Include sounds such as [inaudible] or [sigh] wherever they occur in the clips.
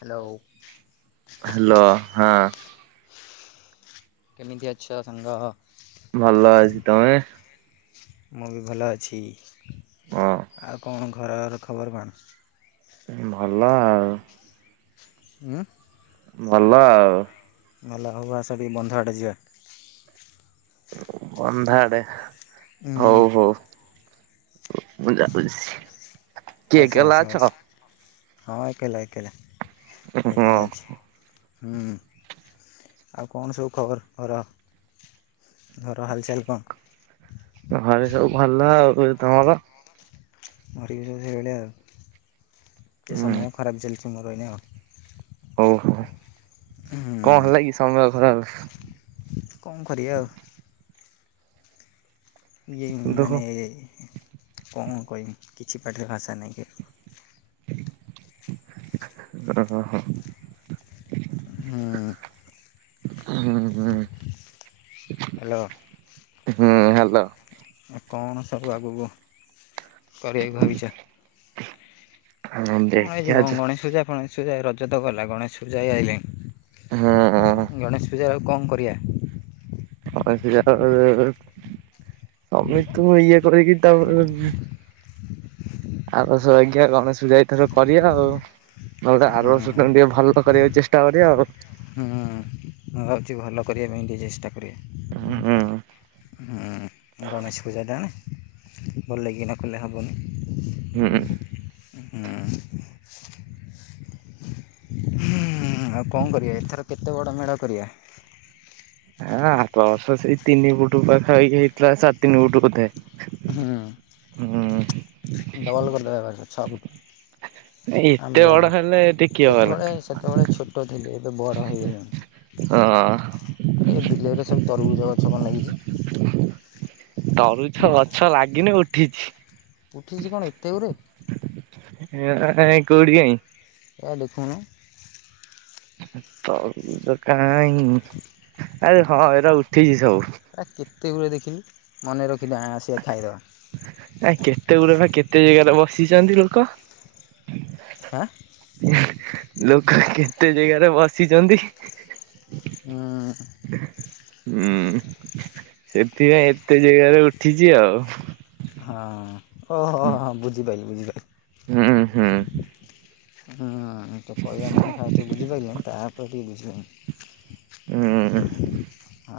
Hello. Hello ହାଁ। କେମିତି ଅଛ ସାଙ୍ଗ। ଭଲ ଅଛି ତମେ। ମୁଁ ବି ଭଲ ଅଛି। ହଁ। ଆଉ କଁ ଘରର ଖବର କଣ। ଭଲ ଆଉ। ଉଁ। ଭଲ ଆଉ। ଭଲ ହଉ ଆସ ଟିକେ ବନ୍ଧ ଆଡେ ଯିବା। ଉଁ ଅନ୍ଧ ଆଡେ ହୁଁ ହଉ ହଉ। ହୁଁ ମୁଁ ଜାଉଛି। ଆସ ଆସ ଆସ ହଁ ଏକେଲା ଏକେଲା ଏକେଲା ହଁ ଅଛି। ହୁଁ ଆଉ କଣ ସବୁ ଖବର ହଉ ର। ଘର ହାଲ ଚାଲ କଁ। ଘରେ ସବୁ ଭଲ ଆଉ ଏ ତମର। ମୋର‌ ବି ସବୁ ସେଇ ଭଳିଆ ଆଉ ଟିକେ ହୁଁ ସମୟ ଖରାପ ଚାଲିଛି ମୋର ଏଇନେ ଆଉ। ହଉ ହଉ ହୁଁ କଁ ହେଲା କି ସମୟ ଖରାପ। କଁ କରିବା ଆଉ। ଇଏ ଇଁ ଦେଖ ମାନେ କଣ କହିବି କିଛି ପାଟିରେ ଭାଷା ନହିଁ କ। ଓ ହୋ। ହଁ। ହୁଁ ହୁଁ। ହ୍ୟାଲୋ। ହୁଁ ହାଲୋ। ଆ କଣ ସବୁ ଆଗକୁ କରିବାକୁ ଭାବିଛ? କଣ ଏଇ ଦେଖିଆ ଯ ଗଣେଶ ପୂଜା ଗଣେଶ ପୂଜା ରଜ ତ ଗଲା ଗଣେଶ ପୂଜା ଏଇ ଆଇଲେ ଗଣେଶ ପୂଜା ଆଉ କଣ କରିବା? ହଁ ସେଟା ତମେ ତ ଇଏ କରିକି ତାପରେ ଆର ବର୍ଷ ବାଗିଆ ଗଣେଶ ପୂଜା ଏଥର କରିବା ଆଉ। ନହେଲେ ଆର ହୁଁ ବର୍ଷ ଠାରୁ ଟିକେ ଭଲ କରିବାକୁ ଚେଷ୍ଟା କରିବା ଆଉ। ହୁଁ। ମୁଁ ଭାବୁଛି ଭଲ କରିବା ପାଇଁ ଟି ଚେଷ୍ଟା କରିୟା। ହଁ ଗଣେଶ ପୂଜାଟାନା। ଭଲ କିନା କଲେ ହବନି। ହୁଁ। ହୁଁ ହଁ ଆଉ କଣ କରିବା ଏଥର କେତେ ବଡ଼ ମେଢ କରିବା। ହଁ ଆର ବର୍ଷ ସେଇ ତିନି ଫୁଟ ପାଖା ହେଇକି ହେଇଥିଲା ସାଢ଼େ ତିନି ଫୁଟ ବୋଧେ ହଁ। ହଁ। ଡବଲ କରିଦେବା ଏ [unintelligible] ବର୍ଷ ଛଅଫୁଟ୍। ଆମ ଏତେ ବଡ ବଡ଼ ହେଲେ ଟିକେ କିଏ ବଲେ ସେତେବେଳେ ସେତେବେଳେ ଛୋଟ ଥିଲ ଏବେ ବଡ଼ ହେଇଗଲାଣି। ହଁ। ଏଇ ବିଲେଇରେ ସବୁ ତରଗୁଜ ଗଛ କଣ ଲାଗିଛି? ତରୁଭୁଜ ଗଛ ଲାଗିନି ଉଠିଛି। ଉଠିଛି କଣ ଏତେ ଗୁରେ। [unintelligible] କୋଉଠି କାଇଁ? କାଇଁ ଦେଖନୁ। ତରଭୁଜ କାହିଁ। ଆରେ ହଁ ଏରା ଉଠିଛି ସବୁ। ଆ କେତେ ଗୁରେ ଦେଖିଲୁ ମନେ ରଖିଥା ଆସିଆ ଖାଇଦେବା। ଆ କେତେ ଗୁରେ ବା କେତେ ଜାଗାରେ ବସିଛନ୍ତି ଲୋକ। ଆଁ ଲୋକ କେତେ ଜାଗାରେ ବସିଛନ୍ତି? ହୁଁ। ହୁଁ ସେଥିପାଇଁ ଏତେ ଜାଗାରେ ଉଠିଛି ଆଉ। ହଁ ଓହୋ ହଁ ବୁଝି ପାଇଲି ବୁଝି ପାଇଲି। ହୁଁ ହୁଁ। ହୁଁ କହିବା ମାନେ ଫାଷ୍ଟ ବୁଝି ପାଇଲିନି ତାପରେ ଟିକେ ହୁଁ। ବୁଝିଗଲି। ଆ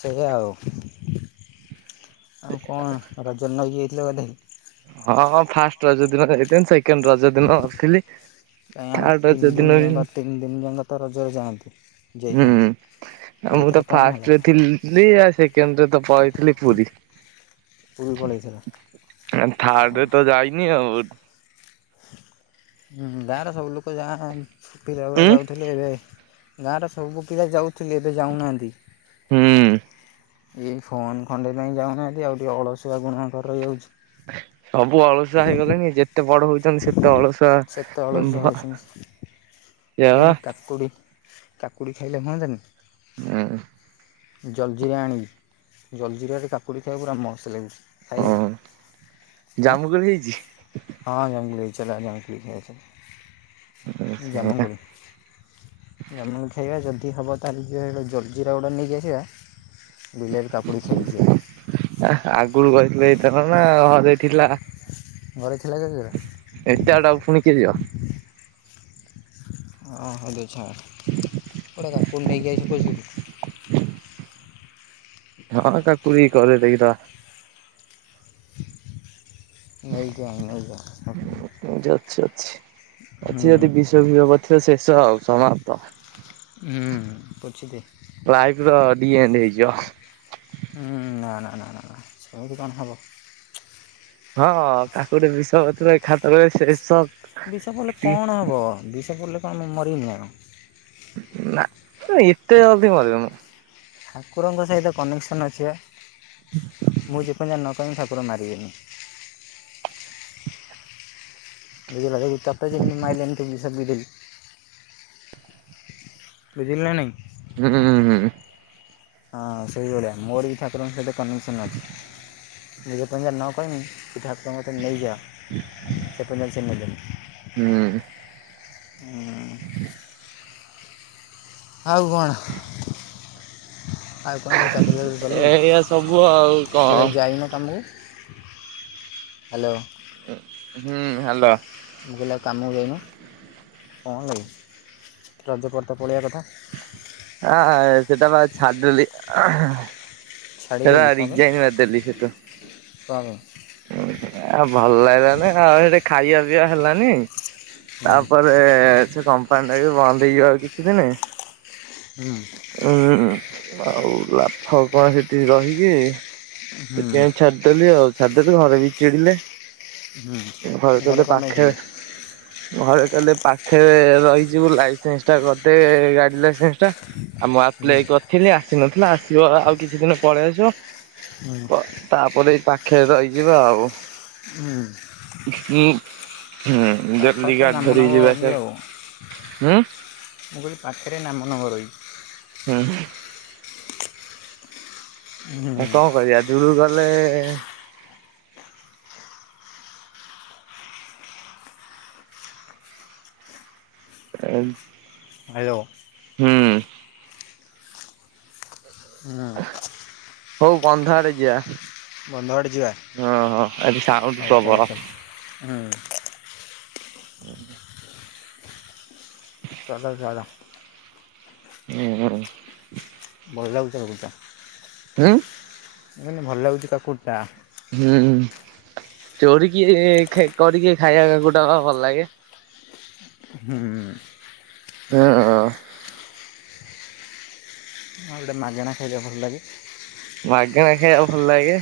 ସେଇୟା ଆଉ। ଆଉ କଣ [unintelligible] ଯାଇଥିଲେ ବୋଧେ? ହଁ ହଁ ଫାଷ୍ଟ ରଜ ଦିନ [unintelligible] ସେକେଣ୍ଡ ରଜ ଦିନ ନଥିଲି। କାହିଁ ଆମେ ଥାର୍ଡ ରଜ ତିନି ଦିନ ବି ଯାକ ତିନି ଦିନ ଯାକ ତ ରଜରେ ଯାଆନ୍ତି ଯାଇଥାନ୍ତୁ। ଆଉ ମୁଁ ତ ଫାଷ୍ଟରେ ଥିଲି। ଆ ସେକେଣ୍ଡରେ ତ ପଳେଇଥିଲି ପୁରୀ। ପୁରୀ ପଳେଇଥିଲ। ଥାର୍ଡେ ତ ଯାଇନି ଆଉ। ହୁଁ ଗାଁର ସବୁ ଲୋକ ଯାଅ ପିଲା ଗୁରା ଯା ଥିଲେ। ଏବେ ଗାଁର ସବୁ ପିଲା ଯାଉଥିଲି ଏବେ ଯାଉନାହାନ୍ତି। ହୁଁ। ଏଇ ଫୋନ ଖଣ୍ଡେଇ ପାଇଁ ଯାଉନାହାନ୍ତି। ଆଉ ଟିକେ ଅଳସୁଆ ଗୁଣକାର ରହିଯାଉଛି। ସବୁ ଅଳସୁଆ ହେଇଗଲେଣି। ଯେତ ଯେତେ ବଡ ହଉଛନ୍ତି ସେତେ ଅଳସୁଆ। ସେତେ ଅଳସୁଆ ଭ୍ ହେଉଛନ୍ତି ମୁଁ କହିଲି କାକୁଡ଼ି କାକୁଡ଼ି ଖାଇଲେ ହୁଅନ୍ତାନି। ହୁଁ। ଜଲଜିିରା ଆଣିବୁ ଜଲଜିିରାରେ କାକୁଡ଼ି ଖାଇବାକୁ ପୁରା ମସ୍ତ ଲାଗୁଛି। ଖାଇ ଆ ଜାମୁକୋଳି ହେଇଛି? ହଁ ଜଙ୍ଗଲି ଚଲା [unintelligible] [unintelligible] ଜାମୁ ଖାଇବା ଯଦି ହବ ତାହେଲେ ଯେ ଜଲଜିରା ଗୋଟା ନେଇ ଯାଇଥିବା। ବିଲରୁ କକୁଡ଼ି ସରିଯିବ। ଆଗରୁ କହିଥିଲେ ହେଇଥାନା ଘରେ ଥିଲା। ଘରେ ଥିଲା [unintelligible] ଏତେ ବାଟ ପୁଣିିକିଏ ଯିବ? ହଁ ହେଉ ଛଡ଼ା ଗୋଟେ କାକୁଡି ନେଇକି ଆଇଚି ପଇସା ଦେ ହଁ କାକୁଡି କରେ ଦେଇଦବା। ନେଇ ଯା ନେଇ ଯା। ଅଛି ଅଛି ଅଛି ଯଦି ହୁଁ ବିଷ ବିହ କରି ଥିବ ଶେଷ ଆଉ ସମାପ୍ତ। ହୁଁ ପୋଛି ଦେ। ଲାଇଫ ର ଡିଏଣ୍ଡ ହେଇଯିବ। ନା ନା ନା ନା ନା ସେମିତି କଣ ହେବ? ହଁ କାକୁଡି ବିଷ [unintelligible] ଖାତ ସେସବ ବିଷ ଥିଲେ କଣ ହବ ବିଷ ପଡ଼ିଲେ କଣ ମରିମି ନା କଣ? ନା ଏତେ ଜଲଦି ମରିବୁନି। ଠାକୁରଙ୍କ ସହିତ କନେକ୍ସନ ଅଛି। ମୁଁ ଯେପ ନ ପାଇଁ ଠାକୁର ମାରିବେନି। [unintelligible] ବୁଝିଲ ନା ନାଇଁ? ହୁଁଁ ହୁଁ। ହଁ ସେଇଭଳିଆ ମୋର ବି ଠାକୁରଙ୍କ ସହିତ କନେକ୍ସନ୍ ଅଛି। ନିଜେ ପେଜା ନ କ ପିଠାାଟ ନେଇଯା ସେ ପେଞଜାଛନ୍ନେଇ ଦେ ହୁଁ। ହ। ଆଉ କଣ? ଆ ଏ କଣ ଚାକରି ବାକରି ଚାଲୁ ଏଇଆ ସବୁ ଆଉ କଣ ତବେ ଯାଇନ କମକୁ ହ୍ୟାଲୋ। ହୁଁ ହଲୋ। ମୁଁ କହିଲା କାମକୁ ଯାଇନି ଲାଗିଲି ରଜପର୍ଦ ପଳେଇବା କଥା। ହ ସେଟା ବା ଛାଦ ଶାଢ଼ୀରେ ଲେଖାମେ ସେଠୁ। କରମେ ଆ ଭଲ ଲାଗିଲାନ ଆଉ ସେଠି ଖାଇବା ପିଇବା ହେଲାନି ତାପରେ ସେ କମ୍ପାନୀ ଟା ବି ବନ୍ଦ ହେଇଯିବ ଆଉ କିଛି ଦିନ ହୁଁ। ହୁଁ ଆଉ ଲାଫ କଣ ସେଠି ରହିକି। ହୁଁ ସେଥିପାଇଁ ଛାଡିଦେଲି ଆଉ ଛାଡିଦେଲି ଘରେ ବି ଚିଡିଲେ ହୁଁ ଘର ଘରେ କେ ପାଖେ କମେଇଥିଲି ଘରେ କହଲେ ପାଖରେ ରହିଯିବୁ ଲାଇସେନ୍ସ ଟା କରିଦେ ଗାଡି ଲାଇସେନ୍ସ ଟା। ଆଉ ମୁ ଆପ୍ଲ କରିଥିଲି ଆସିନଥିଲା ଆସିବ ଆଉ କିଛି ଦିନ ପଳେଇ ଆସିବ। ତାପରେ ଏଇ ପାଖେରେ ରହିଯିବା ଆଉ। ହୁଁ। ହଁ ପାଖରେ ଜଲ୍ଲି ତ ଗାଡି ନାମ ଧରି ନବ ଯିବା ବି ସେ ଆଉ ହୁଁ ମୁଁ କହିଲି ପାଖରେ ନାମ ନଗର [unintelligible] ହୁଁ ହୁଁ। ହୁଁ ଆ କଣ କରିବା ଦୂରକୁ ଗଲେ ଆଁ [unintelligible] ହୁଁ। ହୁଁ ହଉ ବନ୍ଧ ଆଡ଼େ ଯିବା। ବନ୍ଧ ଆଡ଼େ ଯିବା ହଁ ହଁ ଆଜି ସାଉଣ୍ଡ ହଉ ଚାଲ ପ୍ରବଳ। ଚାଲ ହୁଁ। [unintelligible] ହୁଁ ହୁଁ। ଭଲ ଲାଗୁ [unintelligible] ଉଁ? ମୁଁ କହିଲି ଭଲ ଲାଗୁଛି କାକୁଡ଼ି ଟା। ହୁଁ ଚୋରିକି କରିକି ଖାଇବା ଗୋଟା ଭଲ ଲାଗେ। ହୁଁ। ହଁଁ। ଆଉ ଗୋଟେ ମାଗଣା ଖାଇବା ଭଲ ଲାଗେ। ମାଗଣା ଖାଇବା ଭଲ ଲାଗେ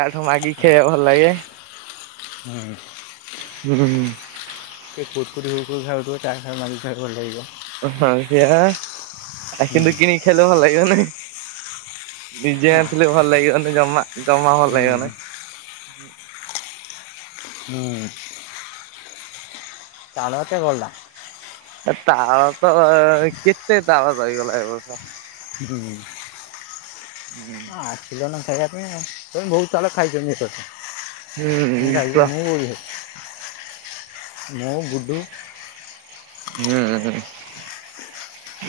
କାଠୁ ମାଗିକି ଖାଇବା ଭଲ ଲାଗେ। ହୁଁ। ହୁଁ। [inaudible] ଭଲ ଲାଗିବ ହଁ ସେଆ ହୁଁ କିନ୍ତୁ କିଣି ଖାଇଲେ ଭଲ ଲାଗିବ ନା? ନିଜେ ନା ଆଣିଥିଲେ ଭଲ ଲାଗିବନି ଜମା ଜମା ଭଲ ହୁଁ ଲାଗିବ ନାହିଁ। ହୁଁ। ତାଳ ତ ଗଲା। ଏ ତାଳ ତ କେତେ ତାଳ ରହିଗଲା ଏ ବର୍ଷ ହୁଁ ଆ [unintelligible] ପିଲନା ଖାଇବା ପାଇଁମ ତେ ବହୁତ [inaudible] [inaudible] ହୁଁ ତ ମୋ ଗୁଡ଼ୁ ହୁଁ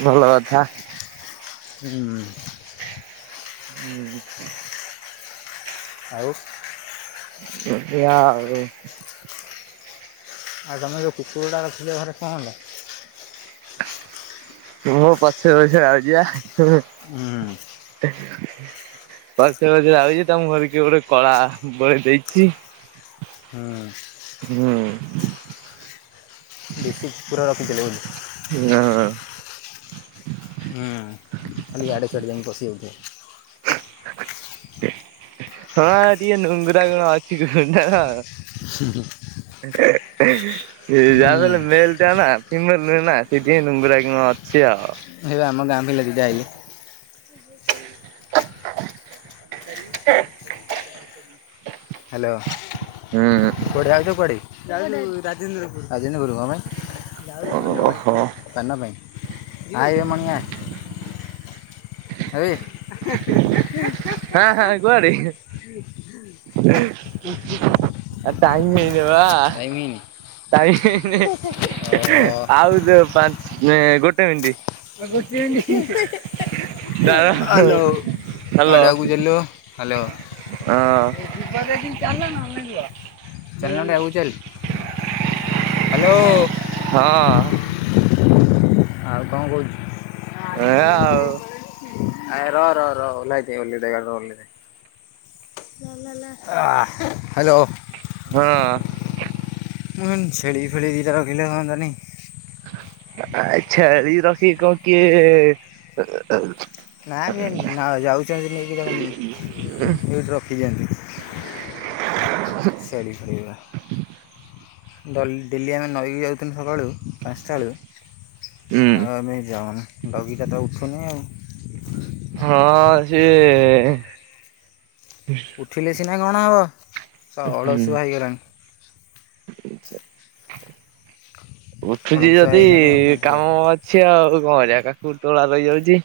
ଭଲ କଥା। ହୁଁ। ହୁଁ। ଆଉ ଏଇଆଉ ଆଉ ତମେ ଯେଉ କୁକୁରଟା ରଖିଥିଲ ଘରେ କଣ ହେଲା? ହଁ ପଛ [unintelligible] ଆଉଛିଆ ହୁଁ। ଦେ [inaudible] ପଛରେ ପଛରେ ଆଉଛି ତା ମୁହଁରେ କିଏ ଗୋଟେ କଳା ବୋଳି ଦେଇଛି। ହୁଁ। ହୁଁ। ବେଶି ପୁରା ରଖିଦେଲେ ବୋଧେ। ନାଁ। ହୁଁ ଖାଲି ଆଡ଼େ ସିଆଡ଼େ ଯାଇ ପଶି [unintelligible] ହଁ ଟିକେ ନୁଙ୍ଗୁରା ଗୁଣ ଅଛି [unintelligible] ହୁଁ ହୁଁ। [unintelligible] ହୁଁ, ମେଲ୍ ଟା ନା। ସିମ ନୁହେଁ ନା ସେଠିଁ ଲୁଙ୍ଗୁରା କିଣ ଅଛି ଆଉ। ହେଇ ଆମ ଗାଁ ପିଲା ଆଇଲେ। [unintelligible] ହାଲୋ। ହୁଁ। କୁଆଡେ଼ ଯାଉଛ କୁଆଡେ ରାଜେନ୍ଦ୍ରପୁର ରାଜେନ୍ଦ୍ରପୁର ଓହୋ ହଁ [inaudible] ସାନ ପାଇଁ ଆରେ ମଣିଆ ଆବେ ହଁ କୁଆଡେ? [inaudible] ଟାଇମ ଆ ହେଇଯିବ ଟାଇମ ହେଇନି ବା ପା ଟାଇମ। ଓହୋ। ନେ ଗୋଟେ ମିନିଟ୍। ତାର ହାଲୋ ହ୍ୟାଲୋ। ଆ [inaudible] ଦିଲୁ ହାଲୋ। ହଁ ଚାଲ ଆଗକୁ ଚାଲ। ହାଲୋ। ହଁ। ଆଉ କଣ କରୁଚୁ? ଏଇଆ ଆଉ ଆ ର ରହ ରହ ଓଲାଇ ଦିଏ ଓଲେଇ ଦିଏ ଗାଡିରୁ ଓଲେଇଦିଏ। ହାଲୋ। ହଁ। ହଁ ଛେଳି ଫେଳି ଦିଟା ରଖିଲେ ହୁଅନ୍ତାନି। ଆ ନାଇଁ ଛେଳି ରଖିବ କିଏ? ନାଇ ବେ ଯାଉଛି ଭାରି ନେଇକି ତାକୁ ଏଇଠି ରଖିଦିଅନ୍ତି। [inaudible] ଡ଼ଲି ଡେଲି ଆମେ ନଈକି ଯାଉଥିଲୁ ସକାଳୁ ପାଞ୍ଚଟା ବେଳୁ। ହୁଁ ଆଉ ଆମେ ଯାଉନୁ ଡଗିଟାତ ଉଠୁନି ଆଉ ହଁ ସିଏ ଉଠିଲେ ସିନା କଣ ହେବ ହୁଁ ଅଳସୁଆ ହେଇଗଲାଣି। ଉଠୁଛି ଅଳସୁଆ ଯଦି ହେଇଗଲାଣି ଆଉ କଣ କରିବା। କାମ ସିଏ ଆଉ କଣ କରିବା କାକୁଡି ତୋଳା ରହିଯାଉଛି।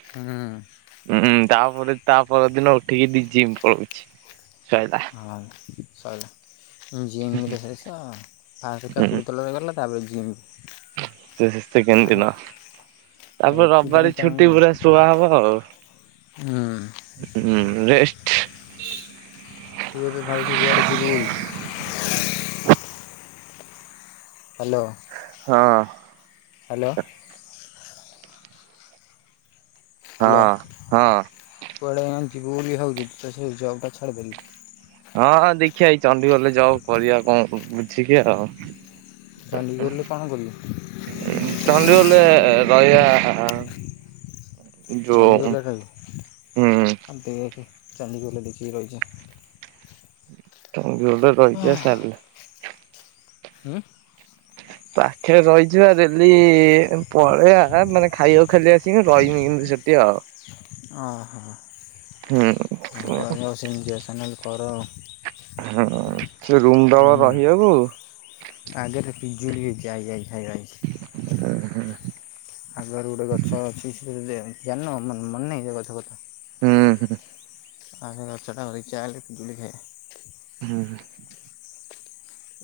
ହାଁ। ହୁଁ ତାପ ତା ପର ଦିନ ଉଠିକି ଟିକେ ଜିମ୍ ପଳଉଛି ସଇଲା। ହଁ ଜିମରେ ଫାଷ୍ଟ ତ ଫାଷ୍ଟ ହୁଁ କାକୁଡ଼ି ତୋଳାରେ ଗଲା ତାପରେ ଜିମ। ସେକେଣ୍ଡ ଦିନ ଆଉ ତାପରେ ଏଥିପାଇଁ ରବିବାର ଟାଇମ୍ ଛୁଟି ପୁରା ସୁଆ ହବ। କାଇଁ ହୁଁ ରେଷ୍ଟ୍ ତୁ ଏବେ ଭାବଛୁ କୁଆଡ଼େ ଯିବୁ ବୋଲି? ହାଲୋ। ହଁ। ହାଲୋ। ହାଲୋ ହଁ ହଁ। କୁଆଡ଼େ ଯିବୁ ବୋଲି ଭାବଛୁ ତ ସେ ଜବଟା ଛାଡ଼ିଦେଲି। ହଁଁ ଦେଖିବା ଏଇ ଚଣ୍ଡିଖୋଲରେ ଜବ କରିବା କଣ ବୁଝିକି ଆଉ ଚଣ୍ଡିଖୋଲରେ କଣ କରିବୁ? ଚଣ୍ଡିଖୋଲରେ ରହିଆ। ଯୋଉ ଚଣ୍ଡିଖୋଲରେ ରହିବୁ ହୁଁ। ଆଉ ଦେଖେ ଚଣ୍ଡିଖୋଲରେ ଦେଖିକି ରହିଯା। ଚଣ୍ଡିଖୋଲରେ ରହିଯା ସାଲେରୀ ହୁଁ। ପାଖରେ ରହିଛୁ ଆ ଡେଲି ପଳେଇଆ ମାନେ ଖାଇବାକୁ ଖାଲି ଆସିକି ରହିନି କିନ୍ତୁ ସେଠି ଆଉ। ଓ ହୋ। ହୁଁ। ଆ ରହିବାକୁ ସେମିତି ଏସେନେଲ୍ କର। ହୁଁ ସେ ରୁମ୍ ଦବ ରହିବାକୁ? ଆଗେ ରେ ପିଜୁଳି ହେଇଚି ଆଇ ଆଇ ଖାଇବା ଆଇ। ଉଁ ହୁଁ। ଆଗରୁ ଗୋଟେ ଗଛ ଅଛି ସେ ଜେ ଜାଣିନୁ ମନେ ନାହିଁ ସେ ଗଛ କଥା। ହୁଁ ହୁଁ। ଆ ସେ ଗଛଟା କତିକି ଚାଲେ ପିଜୁଳି ଖାଇବା। ହୁଁ ହୁଁ।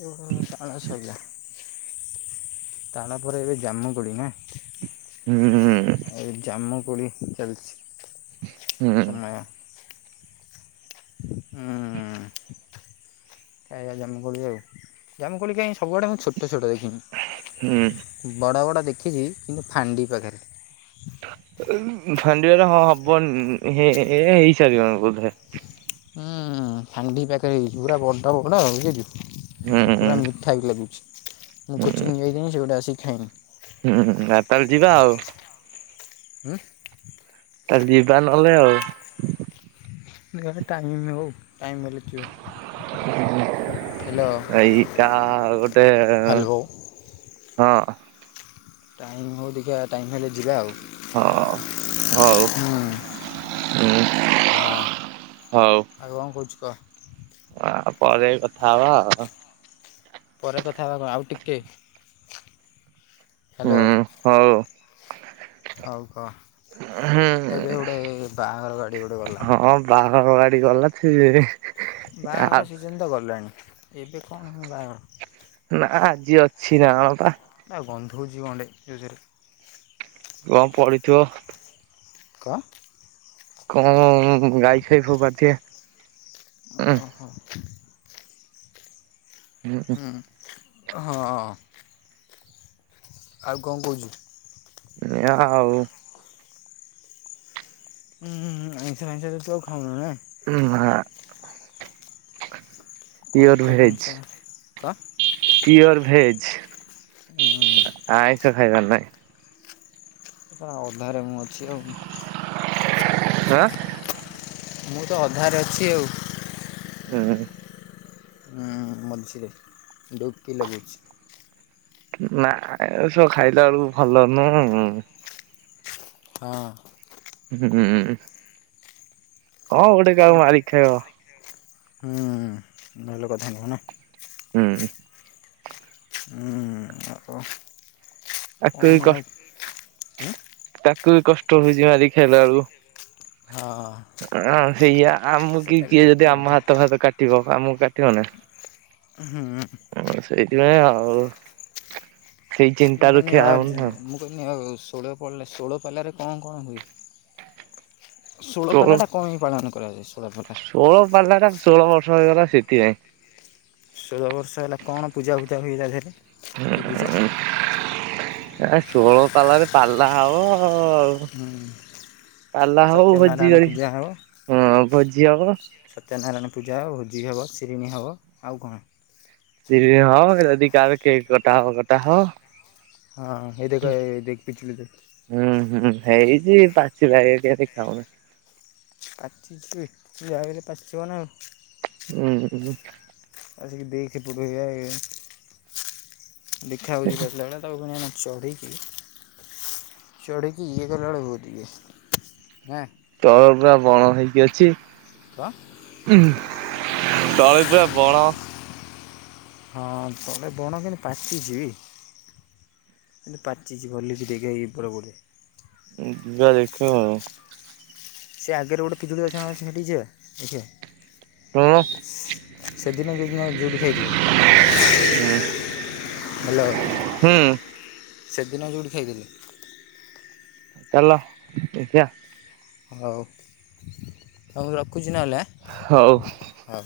ଏ ଭୁ ତାଳସଇଲା। ତାଳ ପରେ ଏବେ ଜାମୁ କୋଳି ନା? ହୁଁ। ଏଇ ଜାମୁ କୋଳି ଚାଲିଛି ତ ମେ ହୁଁ। ଖାଇବା ଜାମୁକୋଳି ଆଉ ଜାମୁକୋଳି କାଇଁ ସୁବୁଆଡେ ମୁଁ ଛୋଟ ଛୋଟ ଦେଖିନି। ହୁଁ। ବଡ଼ ବଡ଼ ଦେଖିଛି କିନ୍ତୁ ଫାଣ୍ଡି ପାଖେରେ। ଏ ଉ ଫାଣ୍ଡିଆଡେ ହଁ ହବନି ହେ ଏ ହେଇସାରିବଣୀ ବୋଧେ। ହୁଁ ଫାଣ୍ଡି ପାଖେରେ ହେଇଛି ପୁରା ବଡ଼ ବଡ଼ ବୁଝିଲୁ ହୁଁ ହୁଁ ପୁରା ମିଠା ବି ଲାଗୁଛି। ମୁଁ କୋଚିଂଙ୍ଗ ଯାଇଥିଲିନି ସେ ପଟେ ଆସିକି ଖାଇନି। ହୁଁ ଆଉ ତାଲ୍ ଯିବା ଆଉ। ଉଁ। ତାଲ୍ ଯିବା ନଲେ ଆଉ। ଯିବା ପାଇଁ ଟାଇମ୍ ହଉ ଟାଇମ୍ ହେଲେ ଯିବା। ହ୍ୟାଲୋ ଏଇ କା ଗୋଟେ ହ୍ୟାଲୋ ହଁ। ଟାଇମ୍ ହଉ ଦେଖିଆ ଟାଇମ୍ ହେଲେ ଯିବା ଆଉ। ହଁ। ହଉ ହୁଁ ହଁ। ହୁଁ ହଉ ଆଉ କଣ କହୁଛୁ କ। ଆ ପରେ କଥା ହବା ଆଉ। ପରେ କଥା ହେବା କଣ ଆଉ ଟିକେ ହ୍ୟାଲୋ। ହୁଁ ହଉ। ହଉ କ ଏବେ ହୁଁ ଗୋଟେ ବାହାଘର ଗାଡି ଗୋଟେ ଗଲା। ହଁ ବାହାଘର ଗାଡି ଗଲା ଛିଏ ବାହାଘର ସିଜିନ୍ ତ ଗଲାଣି ଏବେ କଣ ପୁଣି ବାହାଘର। ନାଁ ଆଜି ଅଛି ନା କଣ ପା? ଆ ଗନ୍ଧଉଚି କଣଟେ ୟୁଜୁରେ। କଣ ପଡିଥିବ। କଁ? କଣ ଗାଈ ଫାଇ ଫୋପାଡି ଥିବେ। ଓହୋ। ହୁଁ ହୁଁ ହଁ ଆଉ କଣ କହୁଛୁ? ଏୟା ଆଉ। ଉଁ ହୁଁ ଆଇଁଷା ଫାଇଁଷ ତ ତୁ ଆଉ ଖାଉନୁ ନା? ଉଁ ନାଁ। କଣ ପିଓର କହୁଛନ୍ତି ସାରେ କଁ? Pure veg. ଉଁ। ଆଇଁଷ ଖାଇବାର ନାଇଁ। ଶଳା ଅଧାରେ ମୁଁ ଅଛି ଆଉ। [unintelligible] ମୁଁ ତ ଅଧାରେ ଅଛି ଆଉ। ହୁଁ। ଉଁ ମଝିରେ। ଡୁବକି ଲଗଉଚି। ନା ଏସବୁ ଖାଇଲା ବେଳକୁ ଭଲ ନୁ। ହଁ। ହୁଁ। କଣ ଗୋଟେ କାହାକୁ ମାରିକି ଖାଇବ। ହୁଁ। ଭଲ କଥା ନୁହୁ ନା। ହୁଁ। ହୁଁ [unintelligible] ତାକୁ କଣ ବି ଆଉ କଷ୍ ତାକୁ ବି କଷ୍ଟ ହଉଚି ମାରିକି ଖାଇଲା ବେଳକୁ। ହଁ। ହଁ ସେଇଆ। ଆମକୁ କି ସେଟା ବି କିଏ ସତ ଯଦି ଆମ କଥା ହାତ ଫାତ କାଟିବ ଆମକୁ କାଟିବ ନା। ହୁଁ। ଉଁ ସେଇଥିପାଇଁ ଆଉ। ସେଇ ଚିନ୍ତା ରୁ ଖିଆ ହଉନି ଆଉ। କହିନି ଆଉ ଷୋଳ ପଳ ଷୋଳପାଲାରେ କଣ କଣ ହୁଏ? ଷୋଳପାଲାଟା କଣ ପାଇଁ ପାଳନ କରାଯା ଷୋଳପାଲା? ଷୋଳ ପାଲାଟା ଷୋହଳ ବର୍ଷ ହେଇଗଲା ସେଥିପାଇଁ। ଷୋହଳ ବର୍ଷ ହେଲା କଣ ପୂଜା ଫୁଜା ହୁଏ ତା ଦେହରେ? କି ପୂଜା ଉଁ ଆ ଷୋଳ ପାଲାରେ ପାଲା ହବ ଆଉ। ହୁଁ ପାଲା ହଉ ଭୋଜି ସତ୍ୟନାରାୟଣ ପୂଜା କରିକି ହେବ। ହଁ ଭୋଜି ହବ। ସତ୍ୟନାରାୟଣ ପୂଜା ହବ ଭୋଜି ହବ ଶିରିଣୀ ହବ। ଆଉ କଣ? ଶିରିଣି ହବ। ଯଦି କାହାର କେକ୍ କଟା ହବ କଟା ହବ। ହଁ ହେଇ ଦେଖ ଏ ଦେଖ୍ ପିଜୁଳି ଦେଖ୍। ହୁଁ ହୁଁ। ହେଇଚି ପାଚିଲ ଭଳିଆ କାଇଁ ଦେଖା ଯାଉନି। ପାଚିଚି ବେ ଯାହେଲେ ବି ପାଚିଥିବ ନା। [unintelligible] ଆସ କି [unintelligible] ଦେଖା ଯାଉଚି ପାଚିଲା ଭଳିଆ ତାକୁ ପୁଣି ଏଇନା ଚଢିକି ଚଢ଼ିକିି ଇଏ କଲା ବେଳକୁ ବହୁତ ଇଏ। ନା? ତଳ ପୁରା ବଣ ହେଇକି ଅଛି। [unintelligible] ତଳେ ପୁରା ବଣ ହଁ ତଳେ ବଣ କିନ୍ତୁ ପାଚିଚି। କିନ୍ତୁ ପାଚିଚି ଭଲକି ଦେଖ୍ ଏଇ ଉପର ପଟେ। ଯିବା ଦେଖିବା ଆଉ। ସେ ଆଗରେ ଗୋଟେ ପିଜୁଳି ଗଛ ହେଠିକି ଯିବା ଦେଖିବା। [unintelligible] ସେଦିନ ଯେଉଁଦିନ ଯୋଉଠି ଖାଇଥିଲେ। ହ୍ୟାଲୋ ହୁଁ। ସେଦିନ ଯୋଉଠି ଖାଇଥିଲେ। ଚାଲ ଦେଖିବା। ହଉ। ହଉ ମୁଁ ରଖୁଚି ନହେଲେ ଆଁ। ହଉ। ହଉ।